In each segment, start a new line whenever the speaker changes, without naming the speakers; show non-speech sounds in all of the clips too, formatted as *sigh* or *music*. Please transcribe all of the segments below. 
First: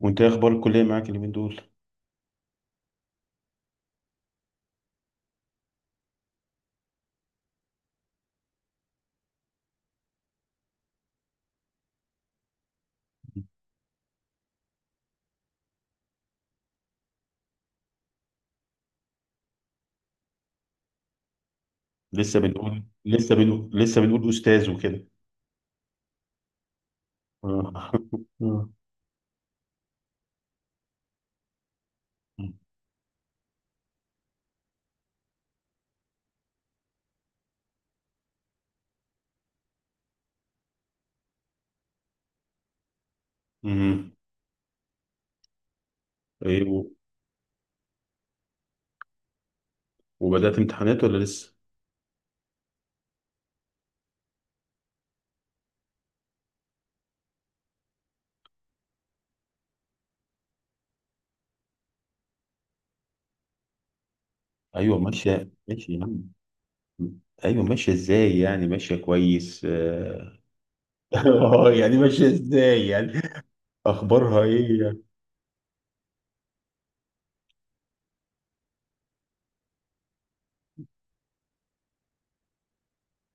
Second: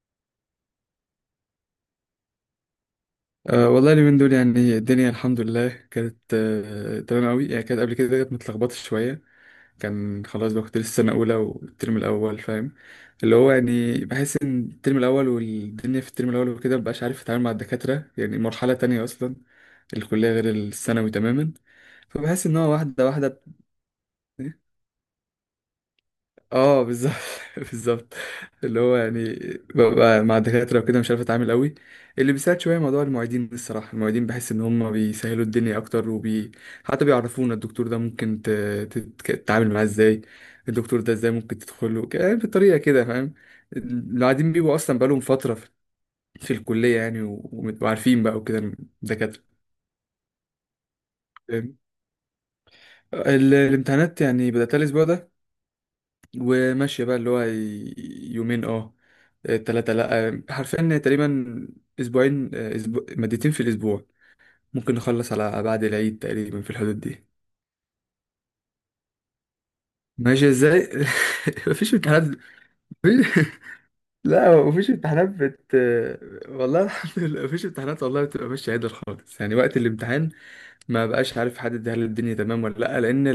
وانت ايه اخبار الكليه معاك اليومين دول؟
أه والله اليومين دول يعني الدنيا الحمد لله كانت تمام قوي يعني كانت قبل كده كانت متلخبطة شوية. كان خلاص بقى كنت لسه سنة أولى والترم الأول فاهم اللي هو يعني بحس إن الترم الأول والدنيا في الترم الأول وكده مبقاش عارف أتعامل مع الدكاترة يعني مرحلة تانية أصلا. الكلية غير الثانوي تماما.
لسه
فبحس إن هو
بنقول
واحدة
لسه
واحدة.
بنقول لسه بنقول استاذ وكده.
اه، بالظبط. *laughs*
آه.
بالظبط.
*laughs* آه.
اللي هو يعني ببقى مع الدكاترة وكده مش عارف اتعامل قوي. اللي بيساعد شوية موضوع المعيدين، الصراحة المعيدين بحس ان هم بيسهلوا الدنيا اكتر حتى بيعرفونا الدكتور ده ممكن تتعامل معاه ازاي، الدكتور ده ازاي ممكن تدخله يعني بالطريقة كده فاهم.
مم.
القاعدين بيبقوا اصلا بقالهم فترة في
ايه،
الكلية يعني وعارفين بقى وكده الدكاترة.
وبدات امتحانات ولا لسه؟
فاهم؟ الامتحانات يعني بدأت الأسبوع ده وماشية بقى اللي هو يومين، تلاتة لأ، حرفيا تقريبا أسبوعين، أسبوع مادتين في الأسبوع. ممكن
ايوه،
نخلص
ماشيه
على بعد
ماشي يا
العيد
عم.
تقريبا في الحدود دي.
ايوه، ماشيه ازاي يعني؟ ماشيه كويس، اه.
ماشي ازاي؟ *laughs*
*laughs* آه،
مفيش
يعني ماشيه
امتحانات.
ازاي يعني؟
مفيش... *laughs*
اخبارها
لا
ايه
مفيش
يعني؟
امتحانات بت. والله الحمد لله مفيش امتحانات والله، بتبقى ماشية عدل خالص يعني وقت الامتحان. ما بقاش عارف حد، هل الدنيا تمام ولا لأ،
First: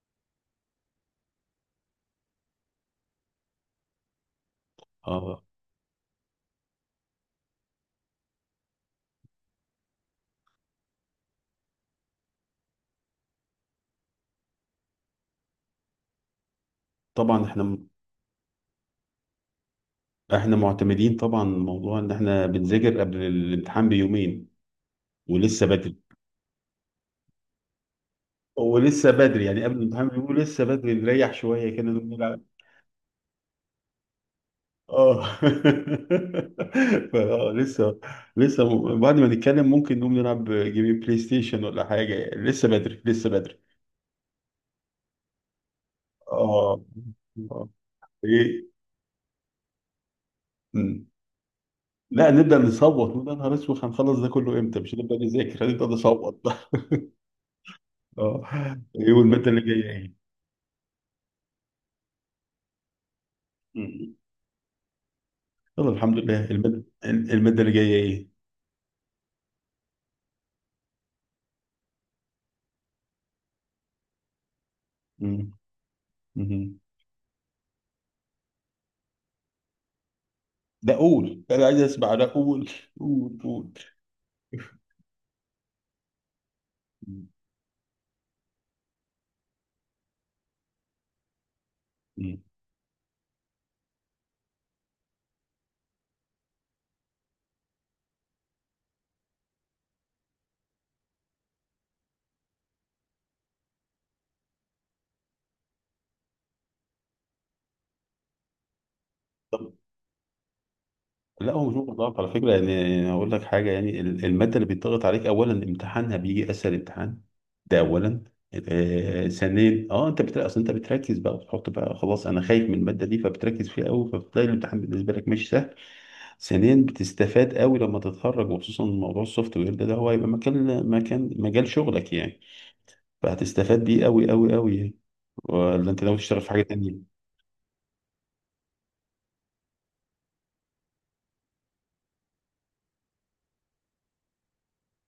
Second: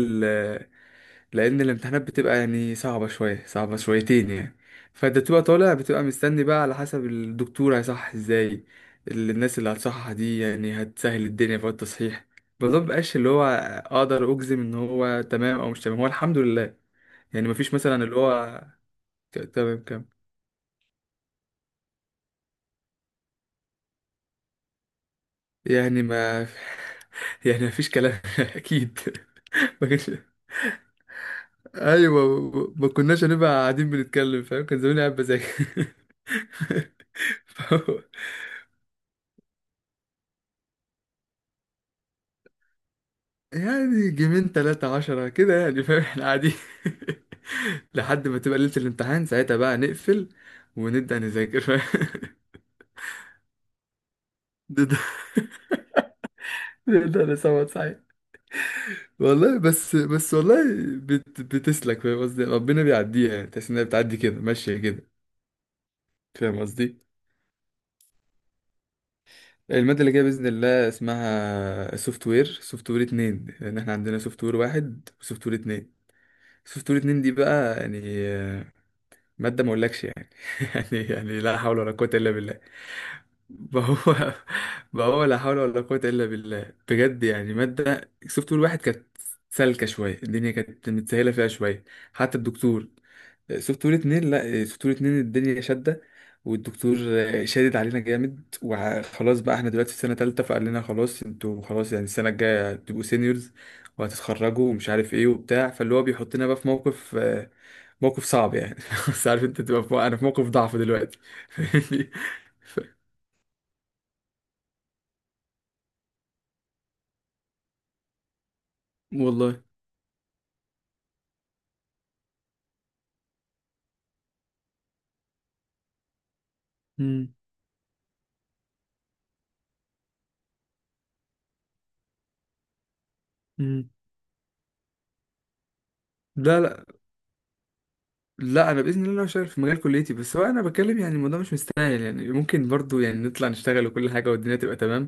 لان الامتحانات بتبقى يعني صعبه شويه صعبه شويتين يعني. فانت بتبقى
اه،
طالع بتبقى مستني بقى على حسب الدكتور هيصحح ازاي. الناس اللي هتصحح دي يعني هتسهل الدنيا في التصحيح. الموضوع مبقاش اللي هو اقدر اجزم ان هو تمام او مش تمام، هو الحمد لله.
طبعا
يعني مفيش مثلا اللي هو تمام كام.
احنا معتمدين طبعا موضوع ان احنا بنذاكر قبل الامتحان بيومين ولسه بدري.
يعني ما *laughs* يعني مفيش كلام *laughs* اكيد.
ولسه بدري يعني قبل
ما
الامتحان
كانش
بيومين
*laughs*
ولسه بدري نريح شويه كده.
ايوه، ما كناش هنبقى قاعدين بنتكلم فاهم، كان زماني قاعد
اه. *laughs*
بذاكر.
فا لسه،
*laughs*
لسه بعد ما نتكلم ممكن نقوم نلعب جيمين بلاي ستيشن ولا حاجة، لسه بدري لسه بدري.
يعني جيمين تلاتة عشرة كده يعني فاهم، احنا قاعدين
اه. آه.
*laughs* لحد ما تبقى
ايه.
ليلة الامتحان ساعتها بقى نقفل
مم.
ونبدأ نذاكر فاهم.
لا،
*laughs*
نبدأ نصوت نقول يا نهار اسود هنخلص ده كله امتى؟ مش
ده
هنبدأ نذاكر، هنبدأ نصوت. *laughs*
ده انا 7 ساعات.
اه. ايه، والمادة
والله،
اللي جاية
بس
ايه؟
بس والله بتسلك فاهم قصدي، ربنا بيعديها يعني، تحس انها
مم.
بتعدي كده ماشية كده
يلا الحمد لله.
فاهم
المادة،
قصدي.
اللي جاية ايه؟
المادة اللي جاية بإذن الله اسمها سوفت وير، سوفت وير اتنين، لأن احنا عندنا سوفت وير واحد وسوفت
مم.
وير اتنين.
مم.
سوفت وير اتنين دي بقى يعني آه، مادة ما اقولكش يعني *laughs*
ده
يعني
قول،
لا
انا عايز
حول ولا قوة
اسمع، ده
إلا بالله.
قول. قول
*laughs*
قول.
ما هو ما هو لا حول ولا قوة إلا بالله بجد يعني. مادة سوفت وير واحد كانت سالكة شوية، الدنيا كانت متسهلة فيها شوية حتى
مم.
الدكتور. سوفت وير اتنين، لا سوفت وير اتنين الدنيا شادة والدكتور شادد علينا جامد. وخلاص بقى احنا دلوقتي في سنة تالتة، فقال لنا خلاص انتوا خلاص يعني السنة الجاية هتبقوا سينيورز وهتتخرجوا ومش عارف ايه وبتاع، فاللي هو بيحطنا بقى في موقف، موقف صعب يعني. *laughs* بس عارف انت تبقى انا في موقف ضعف دلوقتي. *laughs*
لا، هو مش ممكن
فاهمني؟
ضغط، على فكره. يعني،
ف-
اقول لك حاجه. يعني الماده اللي بيتضغط عليك اولا امتحانها بيجي اسهل امتحان. ده اولا. آه،
والله.
ثانيا، اه، انت بتلاقي، اصل انت بتركز بقى وبتحط بقى خلاص انا خايف من الماده دي فبتركز فيها قوي فبتلاقي الامتحان بالنسبه لك ماشي سهل. ثانيا
مم.
بتستفاد قوي لما تتخرج، وخصوصا موضوع السوفت وير ده، ده هو هيبقى مكان مكان مجال شغلك يعني. فهتستفاد
مم.
بيه قوي قوي قوي يعني. ولا انت ناوي تشتغل في
لا،
حاجه
لا،
تانيه؟
لا، انا باذن الله شغال في مجال كليتي، بس هو انا بتكلم يعني الموضوع مش مستاهل يعني، ممكن برضو يعني نطلع نشتغل وكل حاجه والدنيا تبقى تمام،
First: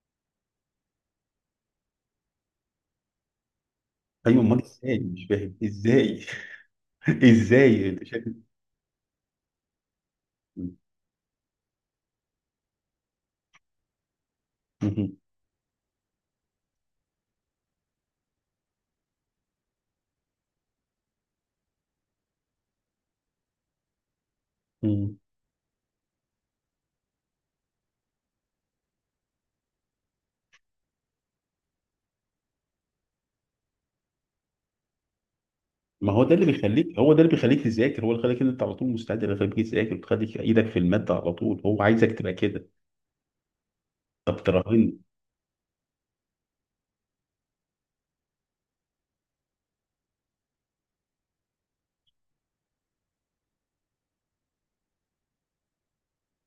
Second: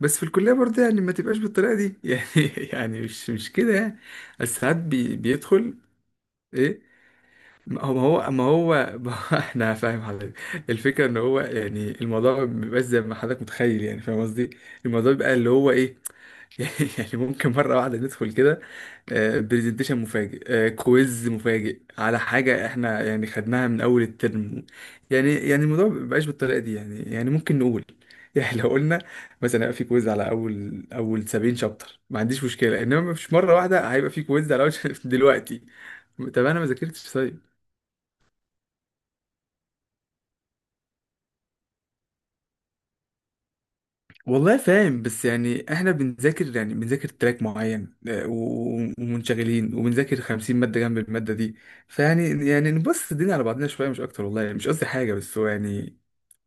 بس في الكليه برضو يعني ما تبقاش بالطريقه دي *laughs* يعني يعني مش كده يعني.
ايوه،
بس
امال
ساعات
ازاي؟ مش فاهم
بيدخل
ازاي.
ايه.
*laughs*
ما
ازاي
هو
انت
ما
شايف؟
هو ما هو ما هو- *laughs* احنا فاهم حضرتك. الفكره ان هو يعني الموضوع ما بيبقاش زي ما حضرتك متخيل يعني فاهم قصدي. الموضوع بيبقى اللي هو ايه *laughs* يعني ممكن مرة واحدة ندخل كده برزنتيشن مفاجئ، كويز مفاجئ على حاجة احنا يعني خدناها من أول الترم.
*laughs*
يعني يعني الموضوع مبقاش بالطريقة دي، يعني يعني ممكن نقول *laughs* يعني لو قلنا مثلا هيبقى في كويز على أول 70 شابتر ما عنديش مشكلة، إنما مش مرة واحدة هيبقى في كويز على أول *laughs* شابتر دلوقتي.
ما هو ده
طب
اللي
أنا ما
بيخليك هو
ذاكرتش
ده اللي
طيب.
بيخليك تذاكر، هو اللي خليك ان انت على طول مستعد، اللي بيخليك تذاكر، بتخليك ايدك في الماده على طول. هو عايزك تبقى كده. طب
والله
تراهن.
فاهم، بس يعني احنا بنذاكر يعني بنذاكر تراك معين، ومنشغلين وبنذاكر 50 مادة جنب المادة دي. فيعني يعني نبص الدنيا على بعضنا شوية مش أكتر، والله يعني مش قصدي حاجة، بس هو يعني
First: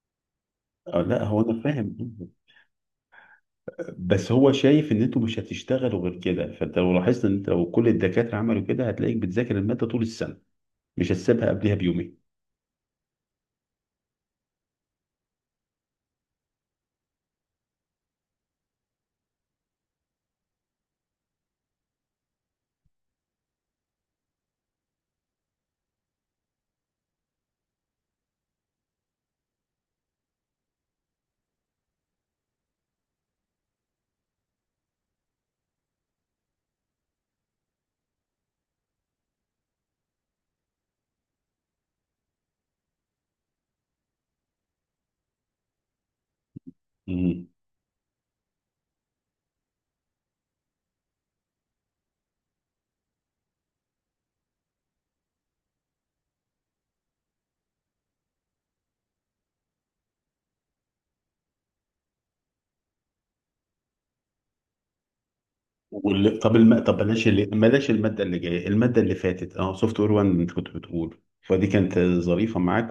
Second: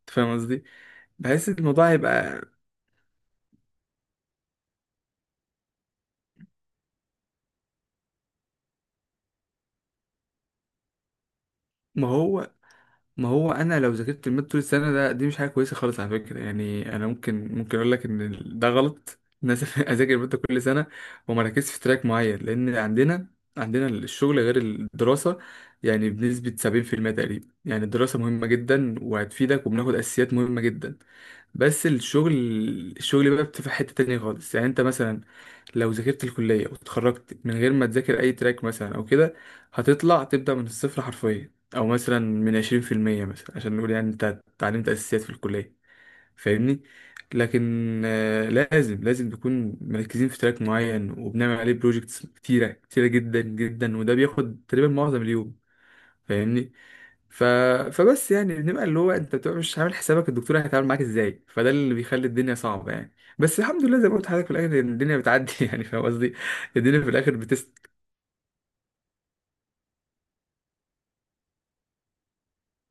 أنت فاهم قصدي.
آه، لا، هو
بحس إن
انا
الموضوع
فاهم.
هيبقى.
بس هو شايف ان انتوا مش هتشتغلوا غير كده. فانت لو لاحظت ان انت لو كل الدكاتره عملوا كده هتلاقيك بتذاكر الماده طول السنه، مش هتسيبها قبلها
ما
بيومين.
هو ما هو انا لو ذاكرت الماده طول السنه، ده دي مش حاجه كويسه خالص على فكره. يعني انا ممكن، ممكن اقول لك ان ده غلط ان انا *laughs* اذاكر الماده كل سنه وما ركزش في تراك معين، لان عندنا الشغل غير الدراسه، يعني بنسبه 70% تقريبا يعني. الدراسه مهمه جدا وهتفيدك وبناخد اساسيات مهمه جدا. بس الشغل، الشغل بقى بتبقى حته تانية خالص. يعني انت مثلا لو ذاكرت الكلية واتخرجت من غير ما تذاكر أي تراك مثلا أو كده هتطلع تبدأ من الصفر حرفيا، أو مثلا من 20% مثلا عشان نقول يعني أنت اتعلمت أساسيات في الكلية فاهمني.
مم.
لكن لازم، لازم نكون مركزين في تراك معين وبنعمل عليه بروجيكتس كتيرة كتيرة جدا جدا، وده بياخد تقريبا معظم اليوم فاهمني. ف... فبس يعني بنبقى اللي هو انت بتبقى مش عامل حسابك الدكتور هيتعامل معاك ازاي، فده اللي بيخلي الدنيا صعبه يعني. بس الحمد لله زي ما قلت لحضرتك في الاخر الدنيا بتعدي *laughs* يعني فاهم قصدي.
وال... طب الم... طب
الدنيا في
بلاش
الاخر
اللي... بلاش الماده اللي جايه الماده اللي فاتت، اه، سوفت وير 1، انت كنت بتقول فدي كانت ظريفه معاك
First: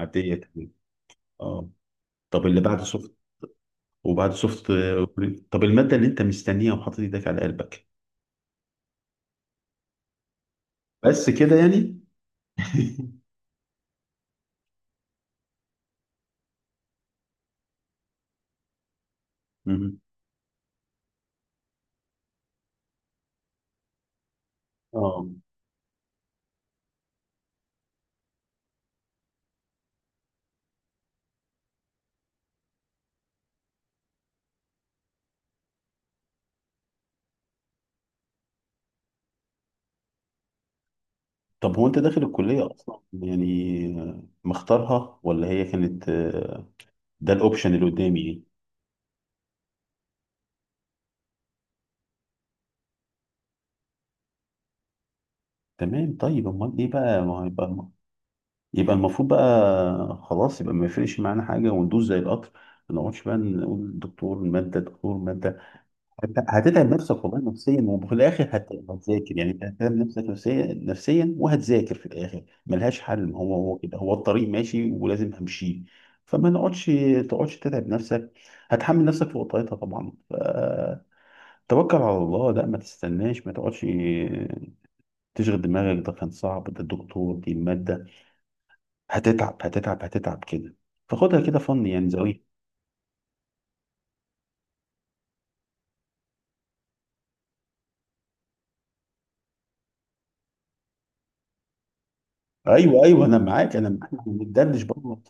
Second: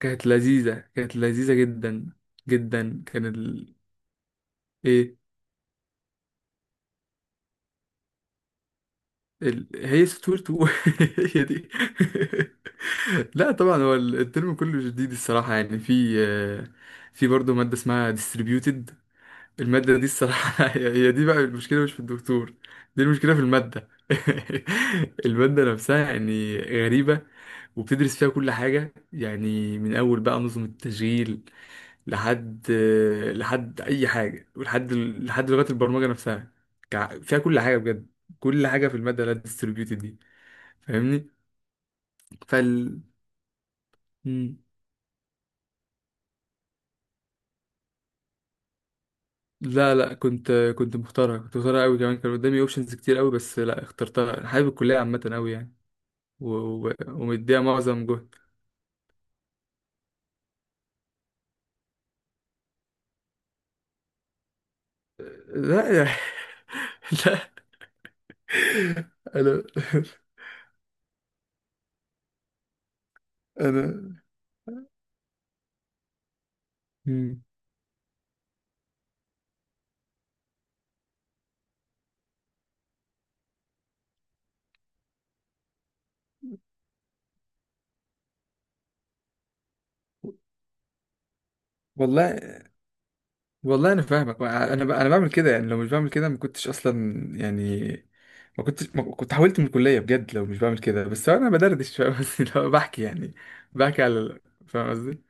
كانت
تمام.
لذيذه، كانت لذيذه
اه.
جدا
طب اللي بعد،
جدا. كان
وبعد سوفت
ايه،
طب المادة اللي انت مستنيها وحاطط ايدك على قلبك،
هي سطور تو.
بس
*laughs* هي
كده
دي.
يعني.
*laughs* لا طبعا، هو الترم كله جديد الصراحه يعني. في برضه ماده اسمها distributed. المادة
مهم.
دي الصراحة *laughs* هي هي دي بقى المشكلة مش في الدكتور، دي المشكلة في المادة.
اه،
*laughs* المادة نفسها يعني غريبة وبتدرس فيها كل حاجة يعني، من أول بقى نظم التشغيل لحد أي حاجة ولحد لغات البرمجة نفسها. فيها كل حاجة بجد، كل حاجة في المادة لا ديستريبيوتد دي فاهمني.
طب هو انت داخل الكلية
فال
اصلا يعني، آه،
مم.
مختارها ولا هي كانت، آه، ده الاوبشن اللي قدامي يعني؟
لا، لا، كنت، كنت مختارها، كنت مختارها قوي كمان. كان قدامي اوبشنز كتير قوي، بس لا، اخترتها، أنا حابب الكلية عامة قوي يعني.
تمام. طيب
و-
امال ايه بقى؟ ما هو
ومديها
يبقى،
معظم جهد.
يبقى المفروض بقى خلاص يبقى ما يفرقش معانا حاجة وندوس زي القطر. ما نقعدش بقى نقول دكتور مادة دكتور مادة.
لا يا
هتتعب نفسك والله نفسيا، وفي الاخر
*laughs* لا
هتذاكر. يعني
انا،
انت هتتعب نفسك نفسيا نفسيا وهتذاكر في الاخر، ملهاش حل. هو كده، هو
انا.
الطريق ماشي ولازم همشيه. فما نقعدش،
مم.
تقعدش تتعب نفسك، هتحمل نفسك فوقيتها طبعا. فتوكل على الله، لا ما تستناش ما تقعدش تشغل دماغك ده كان صعب ده الدكتور دي المادة، هتتعب هتتعب هتتعب كده. فخدها كده فن، يعني
والله،
زاوية.
والله انا فاهمك. انا، انا بعمل كده يعني، لو مش بعمل كده ما كنتش اصلا يعني، ما كنتش، ما كنت حاولت من الكليه بجد لو مش بعمل كده. بس انا بدردش فاهم قصدي، لو بحكي
ايوه، ايوه،
يعني
انا معاك، انا
بحكي
معاك.
على
احنا بندردش
فاهم
برضه.
قصدي.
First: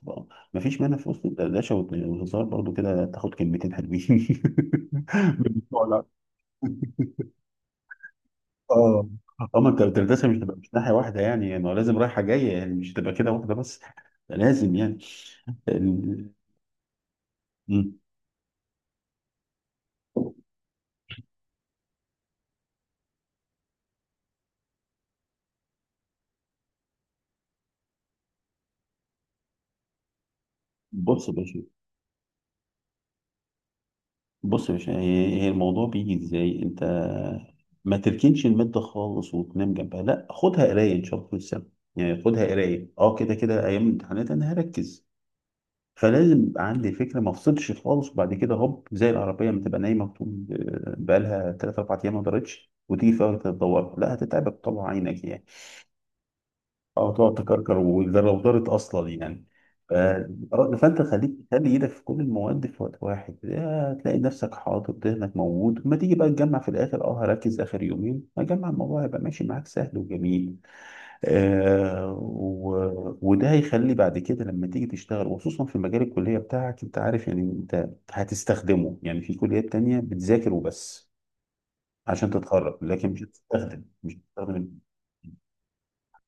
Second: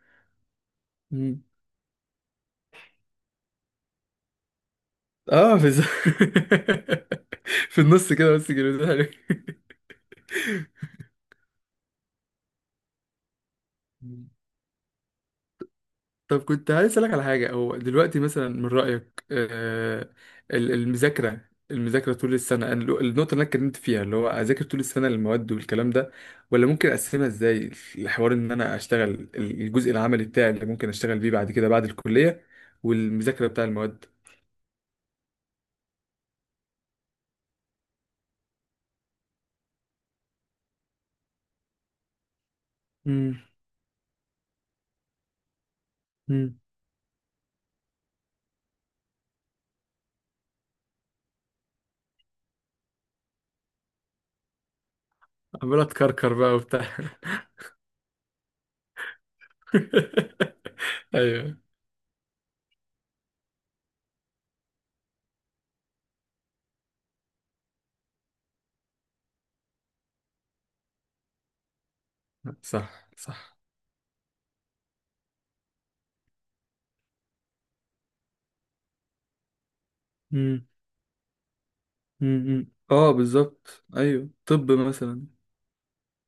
ما فيش مانع في وسط
مم.
الدردشه والهزار برضه كده تاخد كلمتين حلوين. *laughs* من
اه،
بتوع الع-
*laughs* في النص كده بس كده.
اه. اما انت الدردشه مش تبقى، مش ناحيه واحده يعني. لازم رايحه جايه، يعني مش تبقى كده واحده بس. لازم يعني ال-
طب كنت عايز اسالك على حاجه، هو
م.
دلوقتي مثلا من رايك، المذاكره، المذاكره طول السنه، أنا النقطه اللي انا اتكلمت فيها اللي هو اذاكر طول السنه المواد والكلام ده، ولا ممكن اقسمها ازاي، الحوار ان انا اشتغل الجزء العملي بتاعي اللي ممكن اشتغل
بص
بيه
يا
بعد
باشا.
كده بعد الكليه، والمذاكره بتاع المواد.
بص يا باشا، هي الموضوع بيجي ازاي؟ انت ما تركنش المادة خالص وتنام جنبها، لا، خدها قراية ان شاء الله في السنة. يعني خدها قراية، اه، كده
امم.
كده، ايام الامتحانات انا هركز. فلازم
امم.
يبقى عندي فكره، ما افصلش خالص، وبعد كده هوب زي العربيه ما تبقى نايمه طول، آه، بقالها 3 4 ايام ما دارتش وتيجي في وقت تدور، لا هتتعبك طبعا عينك يعني.
عمال اتكركر بقى وبتاع.
اه، تقعد تكركر، وده لو دارت اصلا يعني. آه،
*laughs*
فانت
ايوه،
خلي ايدك في كل المواد في وقت واحد. آه، هتلاقي نفسك حاطط ذهنك موجود. ما تيجي بقى تجمع في الاخر، اه، هركز اخر يومين هجمع، الموضوع هيبقى ماشي معاك سهل وجميل. آه،
صح
وده
صح.
هيخلي بعد كده لما تيجي تشتغل، وخصوصا في مجال الكلية بتاعك. انت عارف يعني، انت هتستخدمه. يعني في كليات تانية بتذاكر
امم.
وبس عشان
امم،
تتخرج، لكن
اه
مش هتستخدم
بالظبط،
مش
ايوه
هتستخدم.
طب مثلا.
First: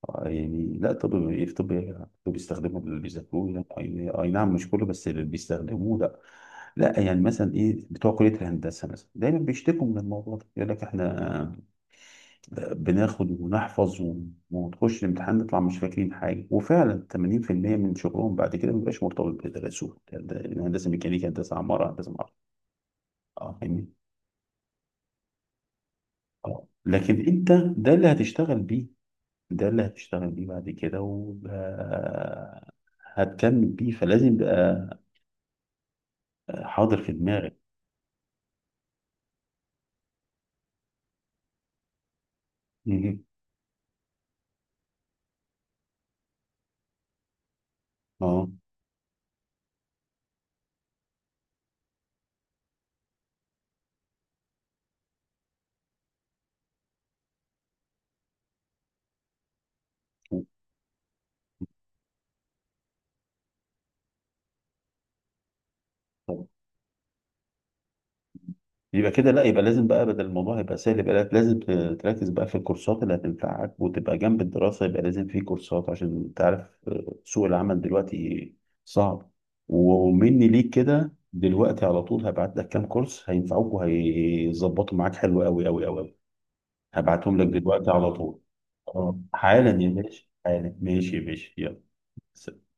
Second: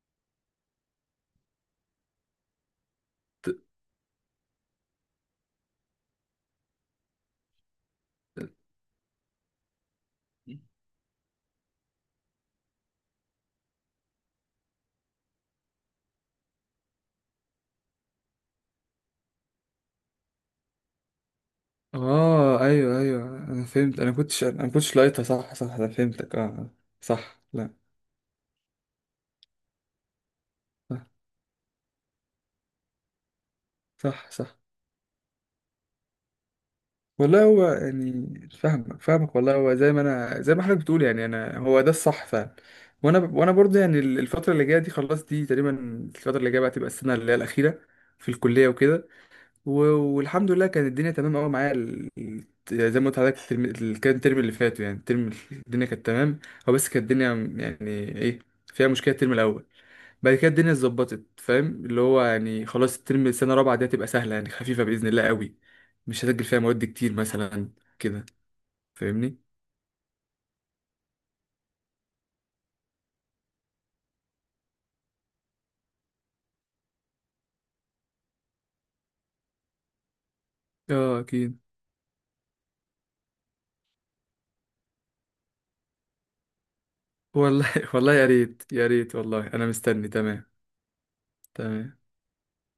آه، يعني لا، طب ايه في طب إيه؟ طب بيستخدموا اللي بيذاكروه؟ لا، اي أي نعم، مش كله، بس اللي بيستخدموه لا. لا، يعني مثلا ايه، بتوع كلية الهندسة مثلا دايما بيشتكوا من الموضوع ده. يقول لك احنا بناخد ونحفظ وتخش الامتحان نطلع مش فاكرين حاجة. وفعلا 80% من شغلهم بعد كده مبيبقاش مرتبط بدراسوه. هندسة ميكانيكا، هندسة عمارة، هندسة معرفة.
اه، ايوه، ايوه،
اه،
انا
فاهمني؟
فهمت، انا كنتش، انا كنتش لاقيتها. صح صح انا فهمتك
اه،
اه.
لكن
صح.
انت،
لا
ده اللي هتشتغل بيه، ده اللي هتشتغل بيه بعد كده
صح
وهتكمل بيه.
صح
فلازم
صح.
يبقى حاضر في
والله
دماغك.
هو يعني فاهمك فاهمك، والله هو زي ما انا، زي ما حضرتك بتقول يعني انا هو ده الصح فعلا. وانا
مهم.
وانا برضه يعني الفتره اللي جايه دي خلاص دي تقريبا، الفتره اللي جايه بقى تبقى السنه اللي هي الاخيره في
اه،
الكليه وكده. و- والحمد لله كانت الدنيا تمام قوي معايا زي ما قلت لحضرتك الترم كان الترم اللي فات يعني الترم الدنيا كانت تمام. هو بس كانت الدنيا يعني ايه فيها مشكله الترم الاول، بعد كده الدنيا اتظبطت فاهم اللي هو يعني خلاص الترم السنه الرابعه دي هتبقى سهله يعني خفيفه باذن الله قوي، مش هسجل فيها مواد كتير مثلا كده
يبقى كده
فاهمني.
لا، يبقى لازم بقى بدل الموضوع يبقى سهل، يبقى لازم تركز بقى في الكورسات اللي هتنفعك وتبقى جنب الدراسة. يبقى لازم في كورسات عشان تعرف، آه، سوق العمل دلوقتي صعب. ومني ليك كده
اه اكيد.
دلوقتي على طول هبعت لك كام كورس هينفعوك وهيظبطوا معاك حلو قوي قوي قوي قوي. هبعتهم لك
والله
دلوقتي
*laughs*
على
والله يا
طول.
ريت يا ريت
آه،
والله انا
حالا يا
مستني
باشا،
تمام.
حالا. ماشي يا باشا، يلا.
تمام.
سلام.